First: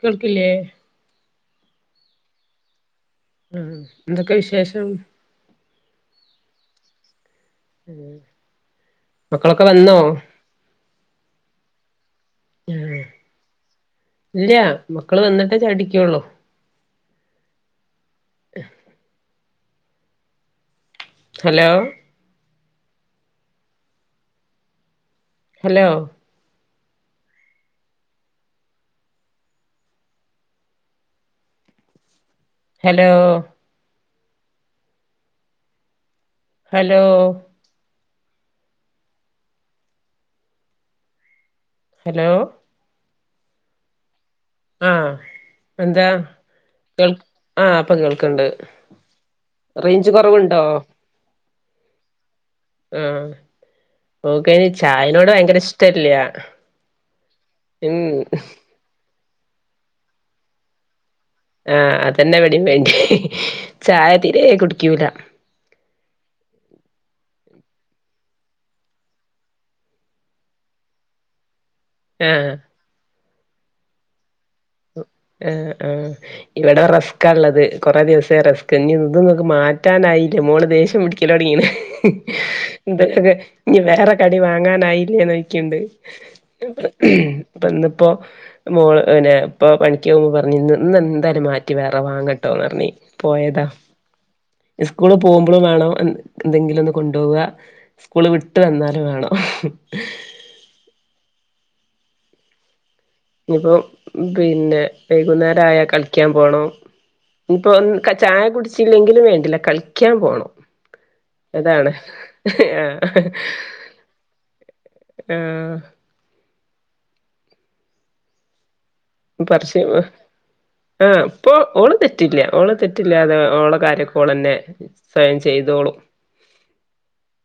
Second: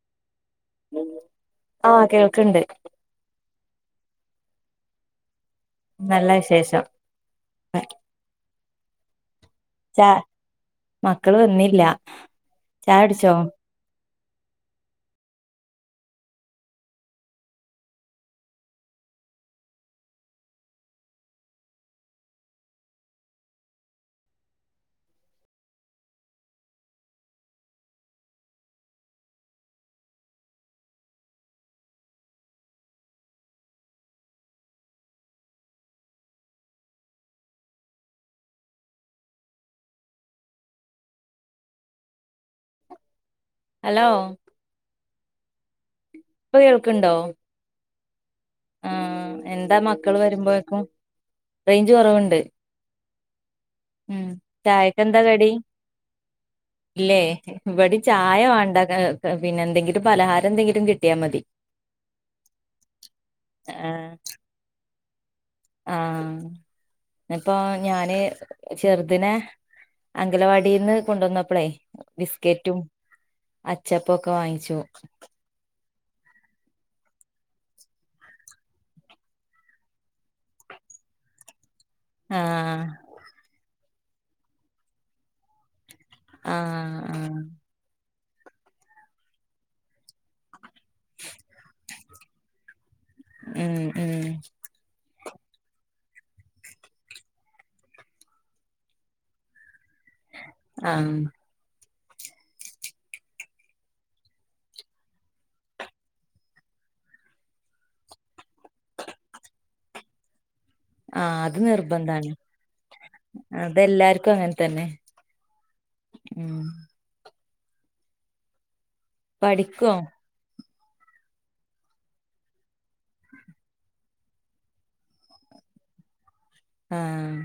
കേൾക്കില്ലേ ആഹ കേൾക്ക്‌ണ്ട്. ഇമ് എന്തൊക്കെ വിശേഷം ന്നല്ല വിശേഷം. ഉ മക്കളൊക്കെ വന്നോ ച മക്കള് വന്നില്ല ചായുടിച്ചോ ഇല്ല്യാ മക്കള് വന്നിട്ടേ ചായുടികൊള്ളു ഹ് hello. Hello.. hello hello. Hello hello. ആ എന്താ ഇപ്പൊ കേൾക്കണ്ടോ കേൾക്ക്‌ ആ ഇപ്പകേൾ. ക്ക്‌ണ്ട് ആ റേഞ്ച് കൊറവ്ണ്ടോ റെയ്ഞ്ച് കൊറവ് ണ്ട്... ആഹ ഓക്കെയ്ന് ചായക്ക് എന്താ ചായനോട് കടി വയങ്കര ഇഷ്ട്ടല്ല്യ ഇല്ലേ ഇവിടെ ചായ വേണ്ട ക് പിന്നെ എന്തെങ്കിലും പലഹാരം എന്തെങ്കിലും കി ആഹ അതനെ ഇവിടേം വേണ്ട്യേ ചായ തിരേ കുടിക്ക്യൂല എപ്പോ ഞാന് ചെറ്ദിനെ അംഗലവാടീന്ന് കൊണ്ടന്നപ്പളേ ആഹ് ബിസ്കെറ്റും അച്ചപ്പൊക്കെ വാങ്ങിച്ചു. ആ ഇവടെ റെസ്കാള്ളത് കൊറെേ ദിവസായ്റെസ്ക് ഇനി ഇതും ഇങ്ങക്ക് മാറ്റാനായില്ലേ മോള് തെ ദേഷ്യം പിടിക്കലൊടിങ്ങിണ് ആഹ ഇതൊക്കെ കട് ഇനി വേറെ കടി വാങ്ങാനായില്ലേ ന്നോയ്ക്ക്‌ണ്ട്. ആഹ ആഹ പ്പ ന്നിപ്പോ മോള് പിന്നെ പ്പൊ പണിക്ക പോകുമ്പോ പറഞ്ഞിന്ന് ഇന്ന് എന്തായാലും മാറ്റി വേറെ വാങ്ങട്ടോന്ന് റഞ്ഞ് പോയതാ ഉം ഉം സ്കൂള് പോകുമ്പളും വാണം എന്തെങ്കിലും ഒന്ന് കൊണ്ടോവാ സ്കൂള് വിട്ട് വന്നാലും വാണം ഹ്മ് ആഹ് ഇനിപ്പോ പിന്നെ വൈകുന്നേരം ആയാ കളിക്യാൻ പോണം ഇപ്പൊ ഒ ഉം ചായ കുടിച്ചില്ലെങ്കിലും വേണ്ടില്ല കളിക്യാൻ പോണം ആഹ് അത് അതാണ് നിർബന്ധാണ് ആഹ് ഹ് ഹ് അതെല്ലാർക്കും ആഹ് മ്മ് പഠിക്കോ [unintelligible] ആഹ് പ്പൊ ഓളും തെറ്റില്ല ഓള് തെറ്റില്ലാതെ ഓളെ കാര്യൊക്കെ ഓളെന്നെ സ്വയം ചെയ്തോളും [unintelligible] ആഹ്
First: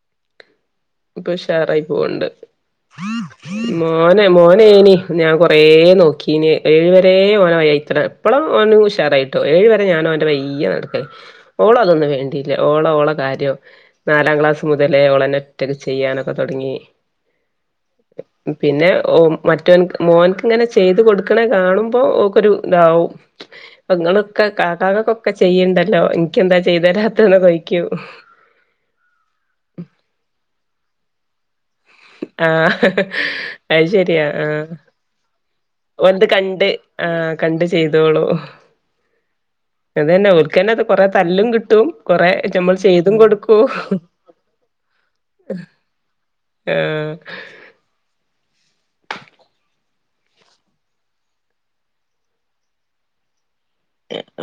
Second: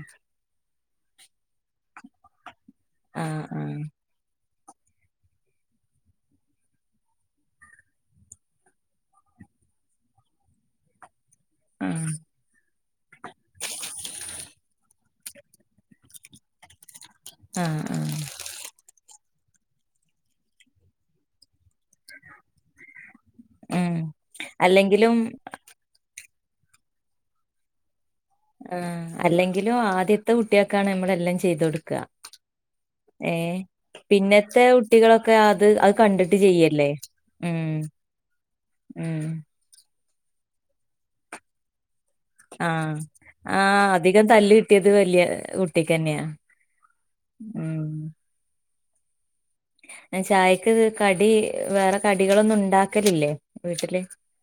പ്പൊ ഉഷാറായി പോവണ്ട് ആഹ് ആഹ് മോനെ മോൻ ഏനി ഞാൻ കൊറേ നോക്കിന്യേ ഏഴ് വരെ ഓന് ഓയത്ത്രേ പ്പളും ഓന് ഉഷാറായിട്ടോ ഏഴ് വരെ ഞാന് ഓന്റെ വയ്യെ നടക്ക ഓളതൊന്നും ആഹ് വേണ്ടില്ല ഓള ഓള കാര്യം നാലാം ക്ലാസ് മുതലേ ഓളന്നെ ഒറ്റക്ക് ചെയ്യാനൊക്കെ തുടങ്ങി ആഹ് ആഹ് പിന്നെ ഓ മറ്റൊന്ക്ക് മോൻക്ക് ഇങ്ങനെ ചെയ്ത് കൊടുക്കണേ കാണുമ്പോ ഓക്കൊരു ഇതാവും ഇപ്പൊ ഉം ങ്ങളൊക്കെ അല്ലെങ്കിലും കാക്കാക്കൊക്കെ ചെയ്യ്ണ്ടല്ലോ നിക്യെന്താ ചെയ്തരാത്തെന്നൊക്കെ ചോയ്ക്യും ആഹ് അല്ലെങ്കിലും ആദ്യത്തെ കുട്ടിയക്കാണ് നമ്മള് എല്ലാം ചെയ്ത കൊടക്കാ ആഹ് അത് ശരിയാ പിന്നത്തെ ആഹ് കുട്ടികളൊക്കെ അത് അത് ഓലത് കണ്ടിട്ട് കണ്ട് ചെയ്യല്ലേ ആഹ് ഉം കണ്ട് ചെയ്തോളും ഉം അതന്നെ ഓൽക്കന്നെ അത് കൊറെ തല്ലും കിട്ടും കൊറെ നമ്മൾ ആഹ് ചെയ്തും ആ കൊടുക്കും അധികം തല്ല് കിട്ടിയത് വലിയ കുട്ടിക്ക് തന്നെയാ ആഹ് ഉം ചായക്ക് കടി വേറെ കടികളൊന്നും ഉണ്ടാക്കലില്ലേ വീട്ടില്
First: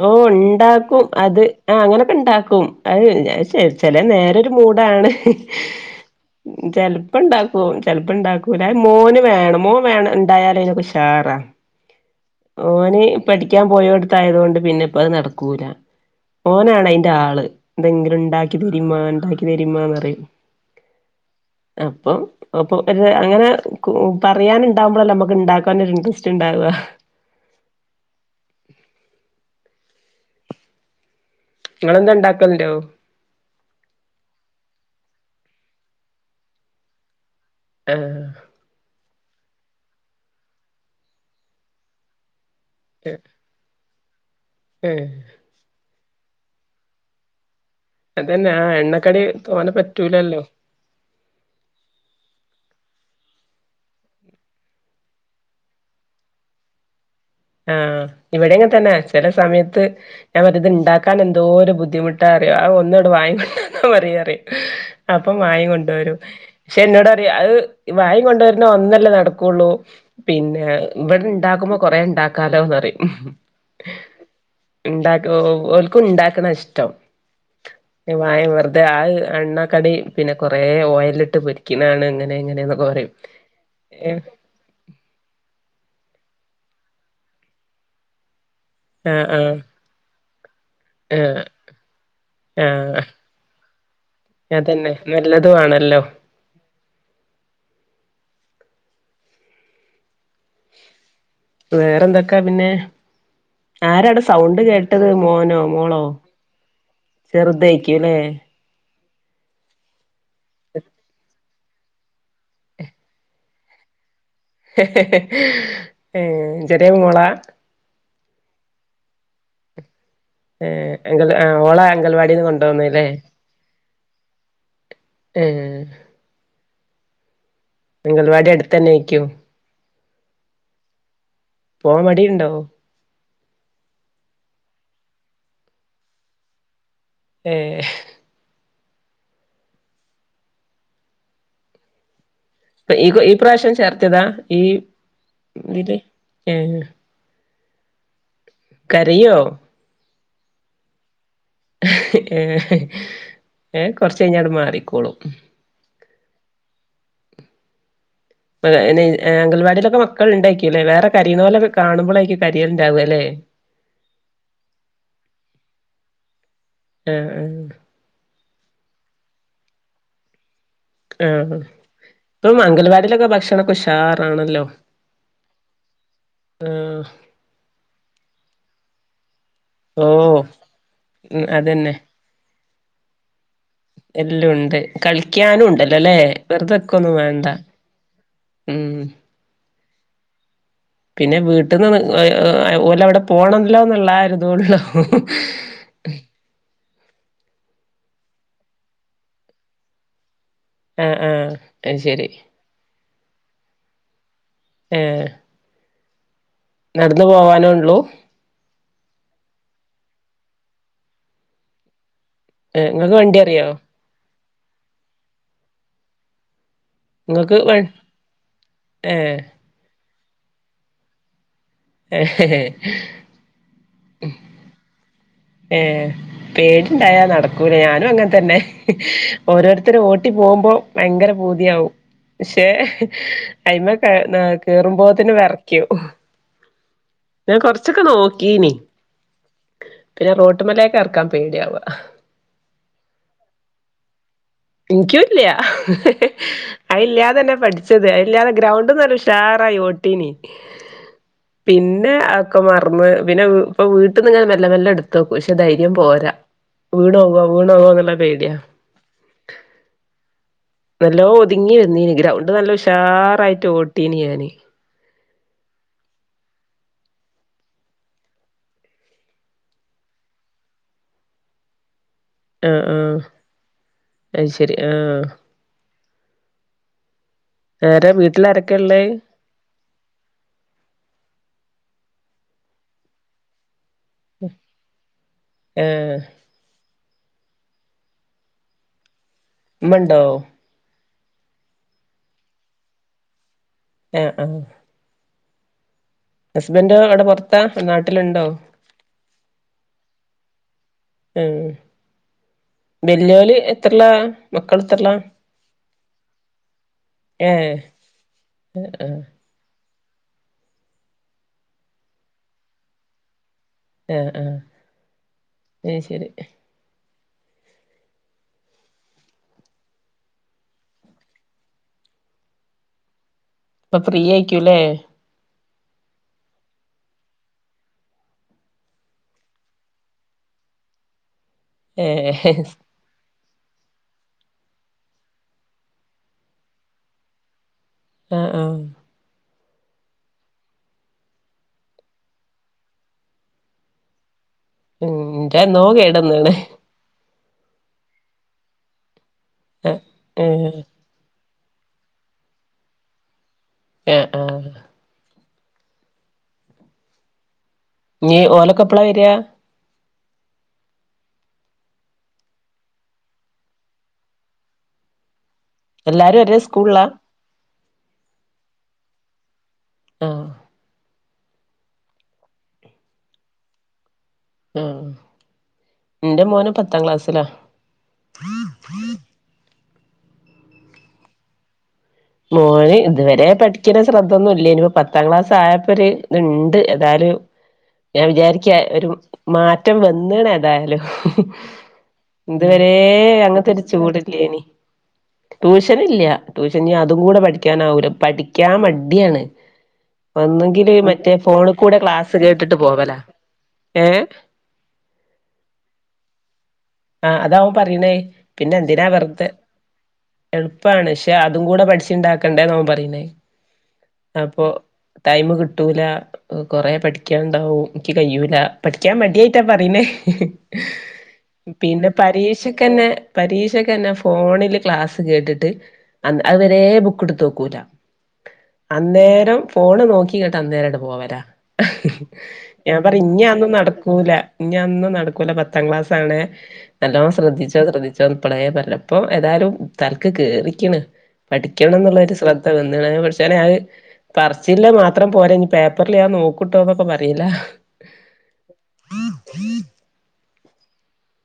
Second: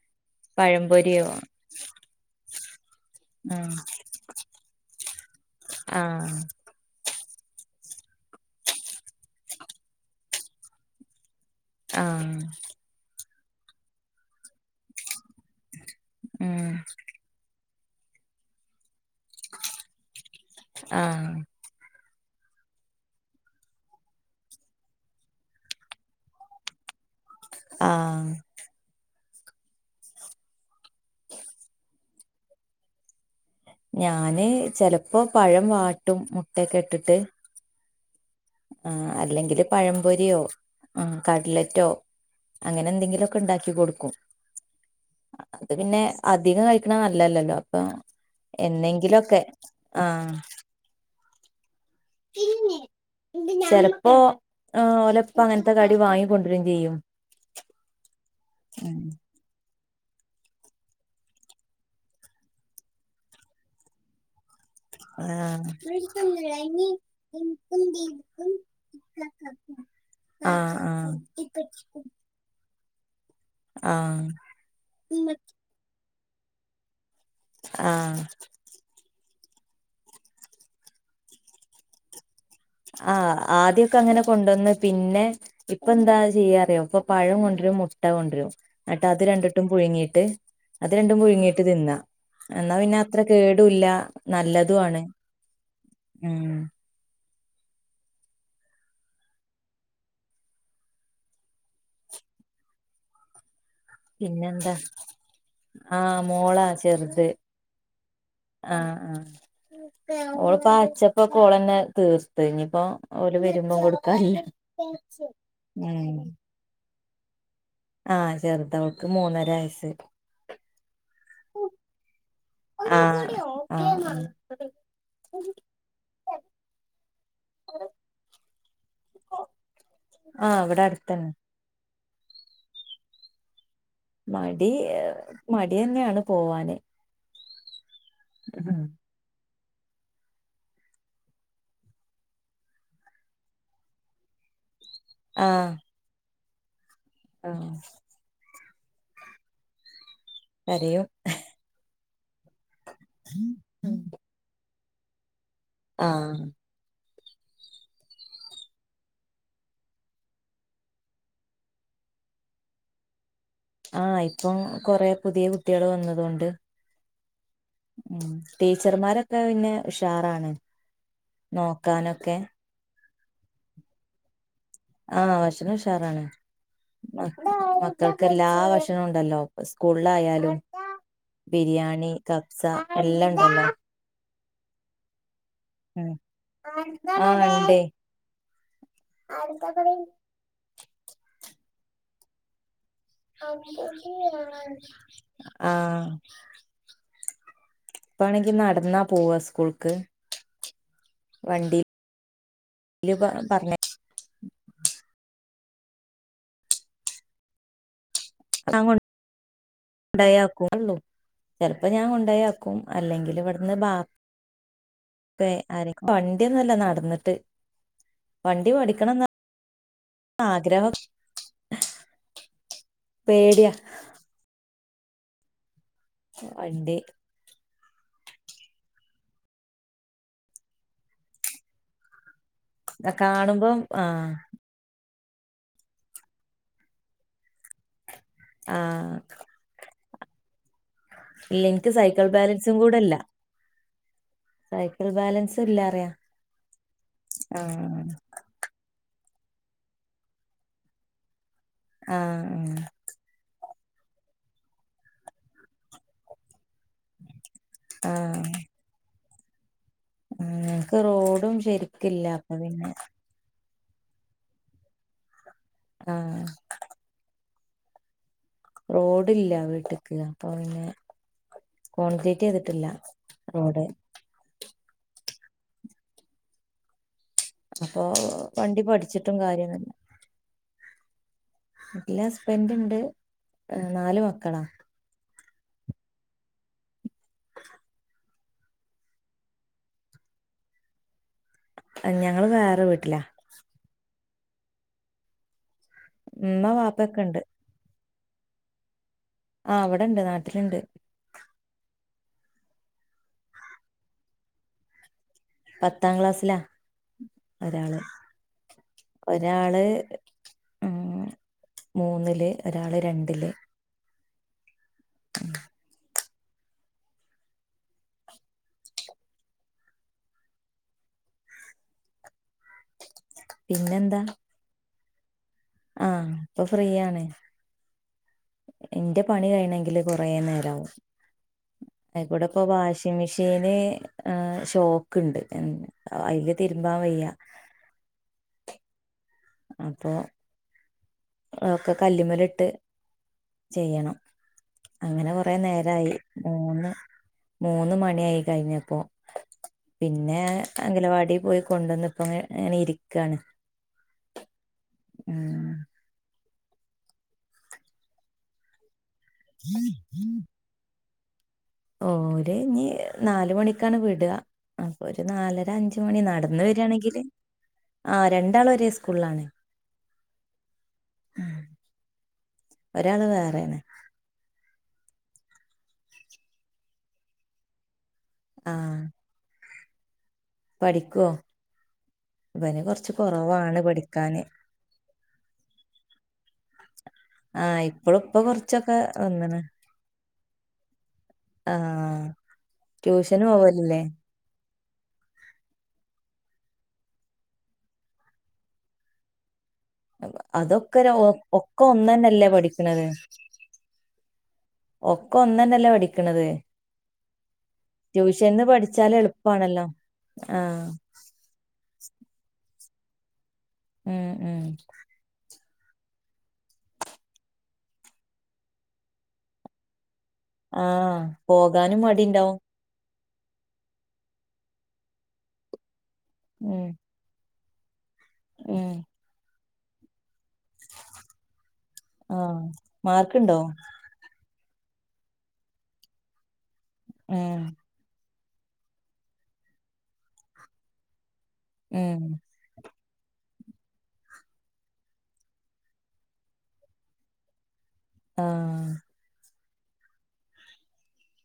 ഓ ണ്ടാക്കും പഴംപൊരിയോ അത് ആ അങ്ങനൊക്കെ ണ്ടാക്കും അത് ആഹ് ചെല നേര ഒരുമൂടാണ് ആഹ് ചെലപ്പോ ണ്ടാക്കും ചെലപ്പോ ഇണ്ടാക്കൂല അത് മോന് വേണം മോൻ വേണ ഇണ്ടായാലയിനൊക്കെ ഉഷാറാ ആഹ് ഓന് പഠിക്കാൻ പോയോട്ത് ആയതോണ്ട് പിന്നെ ഇപ്പ അത് നടക്കൂല ഉം ഓനാണ് അയിന്റെ ആള് എന്തെങ്കിലും ണ്ടാക്കി തരിമ്മാ ണ്ടാക്കി തരിമ്മാന്ന് പറിയും ആഹ് ആഹ് അപ്പൊ അപ്പൊ ഒരു അങ്ങനെ പറയാന് ണ്ടാവുമ്പോളല്ലെ നമുക്ക് ണ്ടാക്കാൻ ഒരു ഇന്ട്രെസ്റ്റ് ണ്ടാവാ ആഹ് ങ്ങളെന്തോ ണ്ടാക്കൽ ണ്ടൊ ഞാന് ചെലപ്പോ പഴം വാട്ടും മുട്ടയൊക്കെ ഇട്ടിട്ട് ആഹ് ആ അല്ലെങ്കില് പഴംപൊരിയോ ആ കട്ലെയ്റ്റോ അങ്ങനെ എന്തെങ്കിലൊക്കെ ണ്ടാക്കി കൊടുക്കും ഏഹ് അത് പിന്നെ അധികം കഴിക്കണം നല്ലല്ലല്ലോ അപ്പൊ അതന്നെ ആ എണ്ണക്കടി എന്നെങ്കിലൊക്കെ തോനെ ആഹ് പറ്റൂലല്ലോ [unintelligible] ചെലപ്പോ ഓലെ പ്പാ അങ്ങനത്തെ കടി വാങ്ങി കൊണ്ടൊരേയും ചെയ്യും ആഹ് ഇവിടെങ്ങൻതന്നെ ഉം ചില സമയത്ത് ഞാൻ പറിയും ഇത് ണ്ടാക്കാൻ എന്തോര് ബുദ്ധിമുട്ടാറിയോ അത് ഒന്നിങ്ങട്ട് വാങ്ങി കൊണ്ടൊന്നതി ന്നപറിയും അഹ് അപ്പം ആഹ് വാങ്ങി കൊണ്ടോരും പക്ഷെ ഇനി ന്നോടറിയും അത് എനിക്കും വാങ്ങി കൊണ്ടൊ ദീപക്കും രുന്നേ ഒന്നല്ലേ ഇക്കാക്കും നടക്കൊള്ളൂ പിന്നെ ആഹ് ഇവിടെ ആഹ് ഇണ്ടാക്കുമ്പോ കൊറെേ ണ്ടാക്കാ ല്ലോന്നറിയും ഉം ആഹ് ഇണ്ടക്കോ ഓൽക്കും ഇണ്ടാക്കുന്ന ഇഷ്ടം ആഹ് വാങ്ങി വെറുതെ അഹ് എണ്ണാ കടി പിന്നെ കൊറേ ഓയലിട്ട് പൊരിക്കിണെആണ്ന്ന് ആഹ ആദ്യൊക്കെ അങ്ങനെ കൊണ്ടന്ന് പിന്നെ ഇപ്പ എന്താ ചെയ്യാറിയോ ഇപ്പൊ പഴം കൊണ്ട്രും മുട്ട കൊണ്ട്രും അൻട്ട് അത് ആഹ് ആഹ് രണ്ട്ട്ട് പുഴുങ്ങിട്ട് അത് രണ്ടും ആഹ് പുഴുങ്ങിട്ട് തിന്ന എന്നാ പിന്നെ ആഹ് അത്ര കേടുല്ല അതന്നെ നല്ലതുആണ് നല്ലതും ആണല്ലോ വേറെന്തൊക്കാ പിന്നെ ആരടെ സൗണ്ട് പിന്നെന്താ കേട്ടത് മോനോ മോളോ ആഹ് മോളാ ചെറുതായ്ക്കൂല്ലെ ആഹ ആ ഓള്പ്പാ അച്ചപ്പൊക്കൊളന്നെ തീർത്ത് ഇനിപ്പോ ഓര് വെരുമ്പോ കൊട് ഏ ഉം ചെറേമോളാ ആഹ് ചെർതാ അവൾക്ക് മൂന്നര വയസ് ഏ അങ്കൽ ഓളെ അംഗൽവാടിന്ന് കൊണ്ടോന്ന് ലേ ആഹ് ആഹ് ഏഹ് മംഗൽവാടി അടുത്തന്നെയ്ക്കും ആഹ ഇവടെ അടുത്തന്നെ പോവാൻ മടിണ്ടോ മടി മടിയെന്യാണ് പോവാന് ഏ ഉഹ ഇപ്പ ഈകു ഈ പ്രാവിശ്യം ചേർത്ത്യേതാ ഈ ആഹ ഇതില് ഏ ആഹ്‌ കരയോ? അറിയ ഹ്‌ ഏ ഏഹെ കൊറച്ച് കഴിഞ്ഞ ങ്ങട്ട് മാറിക്കോളും ആ. ഏ അംഗൽവാടിയിലൊക്കെ മക്കൾ ഉണ്ടാകുലെ വേറെ കരീനോലെ കാണുമ്പോലേക്കു കരിയൽ ഉണ്ടാവലെ. ആ ഇപ്പം കൊറേ പുതിയ കുട്ടികൾ വന്നതോണ്ട് ഏ ഹ്‌ ഉ ടീച്ചർമാരൊക്കെ പിന്നെ ഉഷാറാണ്. ആഹ നോക്കാനൊക്കെ ഇപ്പൊ മംഗൽവാടിലൊക്കെ ഭക്ഷണൊക്കെ ഉഷാറാണല്ലോ. ആ ഭക്ഷണം ഉഷാറാണ് ആഹ് [inaudible] മക്കൾക്ക് എല്ലാ ഭക്ഷണം ഉണ്ടല്ലോ ഓഹ് സ്കൂളിലായാലും ഉം അതന്നെ ബിരിയാണി കബ്സ എല്ലാ ഉണ്ടല്ലോ. ണ്ട് ഡ്‌ കളി ക്യാനും ഉം ഉണ്ടല്ലോല്ലെ വെറുതൊക്കെ ഒന്നും വേണ്ട ആഹ് ഇണ്ടേ ഉം. പിന്നെ വീട്ടിൽന്ന് മ് ഏ ആ. ഒരിതോള്ളൂ ആ. ഇപ്പ ആണെങ്കി നടന്നാ പോവ സ്കൂൾക്ക്. ആ ആ അയിശരി ല് ആ പറഞ്ഞെ ഏ. നടന്ന് പോവാനൊള്ളൂ? [unintelligible] ഉണ്ടായാ കൊള്ളൂ ചിലപ്പോ ഞാ ഉണ്ടായാക്കും ഏഹ് നിങ്ങൾക്ക് അല്ലെങ്കിൽ വണ്ടി അറിയോ ഇവിടുന്ന് ബ പേ അനക്ക് വണ്ടിയന്നല്ല നാ നടന്നിട്ട് നിങ്ങൾക്ക് വ വണ്ടി പഠിക്കണം ആഗ്രഹം എഹെഹെ പേടിയാ ഉം ഏ വണ്ടി പേടിണ്ടായാ നട ബ് ഞാനും അങ്ങനെ തന്നെ ഓരോരുത്തരും ഓട്ടി പോകുമ്പോ ഭയങ്കര ഭൂതിയാവും. പക്ഷേ കാണുമ്പം അയ്മെ കെ ആഹ് ന്ന കേറുമ്പോ പിന്നെ വെർക്യും ഞാൻ കൊറച്ചൊക്കെ നോ ആ. പിന്നെ റൊട്ട്മല ഇല്ല ൻക്ക് സൈക്ക്ൾ ബാലൻസും കൂടെല്ല. ൻക്കുല്ല്യ ഇല്ല അറിയാ അയ്ല്ലാതെന്നെ ആഹ് പഠിച്ചത് അയ്ല്ലാതെ ഗ്രൗണ്ട്നന്നെ ഷ് സ്റ്റാറായി ഓട്ടീനി പിന്നെ അത്ക്കെ ആഹ് മർന്ന് പിന്നെ പ്പൊ വ്ട്ട്ന്ന് ങ്ങനെ മെല്ല മെല്ലെ ടുത്തോക്കും പക്ഷെ ധര്യം പോരാ. വ്ഡോവോ വീണോവുന്ന്ല്ല ആഹ് പേട്യാ. ഞങ്ങക്ക് നല്ലോ റോഡും ഒതുങ്ങി ര്ന്നീനി ശരിക്കില്ല ഗ്രൗണ്ട് അപ്പൊ നല്ല പിന്നെ ഉഷാറായിട്ട് ഓട്ടീനി ഞാന്. ആ. റോഡില്ല വ്ട്ട്ക്ക് അപ്പൊ പിന്നെ. കോൺക്രെറ്റ് യ്ത്ട്ടില്ല റോഡ്. ര് ആ. അപ്പൊ ആരാ വീട്ടിലാരൊക്കെ വണ്ടി ഉള്ളേ പഠിച്ചിട്ടും കാര്യന്നുല്ല. ല്ലാ ഹസ്ബൻഡ് ണ്ട് നാല് മക്കളാ. ഏ. മ്മണ്ടോ? ഞങ്ങള് വേറെ വ്ട്ട്ലാ. ഏ ആ. ഉമ്മ ഹസ്ബൻഡോ വാപ്പൊക്കെ അവ്ടെ ഇണ്ട് പൊർത്താ നാട്ട്ല്ണ്ടോ? ആ ഇവ്‌ടെണ്ട് നാട്ട്ല്ണ്ട്. ബെല്ല്യോല് എത്രല്ലാ മക്കൾ എത്രല്ലാ? പത്താം ക്ലാസ് ലാ ഏഹ് ഒരാള് ആഹ് ഒരാള് ഉ മൂന്ന്ല് ഒരാള് രണ്ട്ല്. ആ ആ ഏ ശരി. ഇപ്പൊ ഫ്രീയെയിക്കുല്ലേ. ആ ഇപ്പൊ ഫ്രീ യാണ്. എന്റെ പണി കഴണെങ്കില് കുറേ നേരാവും അയ്‌കൂടെ ഏഹ് ഇപ്പൊ വാഷിങ്‌മിഷീൻ [unintelligible] ആ ഷോക്ക്ണ്ട് അയ്‌ല് തിര്മ്പാൻ വയ്യ. ആ ആ. അപ്പോ ഒക്കെ കല്ല്മല്ട്ട് ചെയ്യണം. ഉം അങ്ങനെ കൊറേ ഇന്റെ എന്നോ നേരായി കേടന്ന്ണ് മൂന്ന് മൂന്ന് മണ്യായി കയ്ഞ്ഞപ്പോ. ആഹ് പിന്നേ ആഹ് അംഗലവാടി പോയി കൊണ്ടന്ന് ഇപ്പോങ്ങനെ ഇര്ക്കാ ണ്. എ ആ. ആ. ഇനി ഓലക്കെപ്പളാ വരാ? ഓര് ഇനി നാല് മണിക്കാണ് വ്ടാ അപ്പൊ ഒരു നാലര. ഒര അഞ്ച്മണി എല്ലാരും ഒരേ നടന്ന് സ്കൂളിലാ വരാണെങ്കില് ആ രണ്ടാൾ ഒരെ സ്കൂളിലാണ്. ആഹ. ഒരാള് വേറേണ്. ആ ഇന്റെ മോനും പത്താം ക്ലാസ് ലാ. ആ. പഠിക്കോ? മോന് ഇതുവരെ പഠിക്കലും ശ്രദ്ധൊന്നുല്ലായ്നു പത്താം ക്ലാസ് ആയപ്പോ ഒരു ഇത്ണ്ട് ഏതാലു. ആഹ് ഇപ്പളും ഞാൻ ഇപ്പൊ വിചാരിക്ക കൊറച്ചൊക്കെ ഒരു വന്ന്ണ് മാറ്റം വന്ന്ണ് ഏതായാലും. ആഹ് ഇതുവരേ ട്യൂഷന് അങ്ങനെത്തെ ഒരു പോവലില്ലേ ചൂട് ല്ലേനി. ട്യൂഷൻ ഇല്ല്യ ട്യൂഷന് ഇനി അതും കൂടെ പഠിക്കാനാവൂല പഠിക്കാൻ മടിയാണ്. ഒന്നെങ്കില് അതൊക്കെ മറ്റേ ഒര് ഒക്കെ ഫോണ്കൂടെ ക്ലാസ് ഒന്നന്നല്ലേ കേട്ട്ട്ട് പഠിക്കണത് പോവലാ ഏ. ഒക്കെ ഒന്നെന്നെല്ലേ പഠിക്കണത് ആഹ അതാവും പറയണേ ട്യൂഷൻന്ന് പിന്നെ എന്തിനാ പഠിച്ചാല് വെറുത എളുപ്പാണല്ലോ ആഹ് എളുപ്പാണ് പക്ഷെ അതും കൂടെ പഠിച്ചിുണ്ടാക്ക കണ്ട ന പറയേ ഉം ഉം അപ്പോ ടൈമ് കി കിട്ടൂല കൊറെേ പഠിക്കാൻണ്ടാവും എനിക്ക് കഴിയൂല പഠിക്കാൻ മടിയായിട്ടാ പറയുന്നേ ആഹ് പോകാനും പിന്നെ മടിണ്ടാവും പരീക്ഷക്കന്നെ പരീക്ഷക്കെന്നെ ഫോണില് ക്ലാസ്സ് കേട്ടിട്ട് അത്വരെ ഉം ബുക്ക് എടുത്ത് നോക്കൂല ഉം അന്നേരം ഫോണ് നോക്കി ച കേട്ട് അന്നേരട്ട പോവല ആഹ് ഞാൻ പറ ഇനി മാർക്ക്ണ്ടോ അതൊന്നും നടക്കൂല ഇനി അതൊന്നും നടക്കൂല പത്താം ക്ലാസ്ണ് നല്ലോ ഉം ശ്രദ്ധിച്ചോ ശ്രദ്ധിച്ചോ അപ്പളയേ പറപ്പ ഏായാലും തലക്ക് കേറിക്ക്ണ് പഠിക്കണം എന്നുള്ള ഉം ഒരു ശ്രദ്ധ വ പടച്ചോനെ അത് പറചിൽ മാത്രം പോല ഇനി പേപ്പറൽ ഞാൻ നോക്കൂട്ടോന്നൊക്കെ പറയില്ല ആഹ [unintelligible]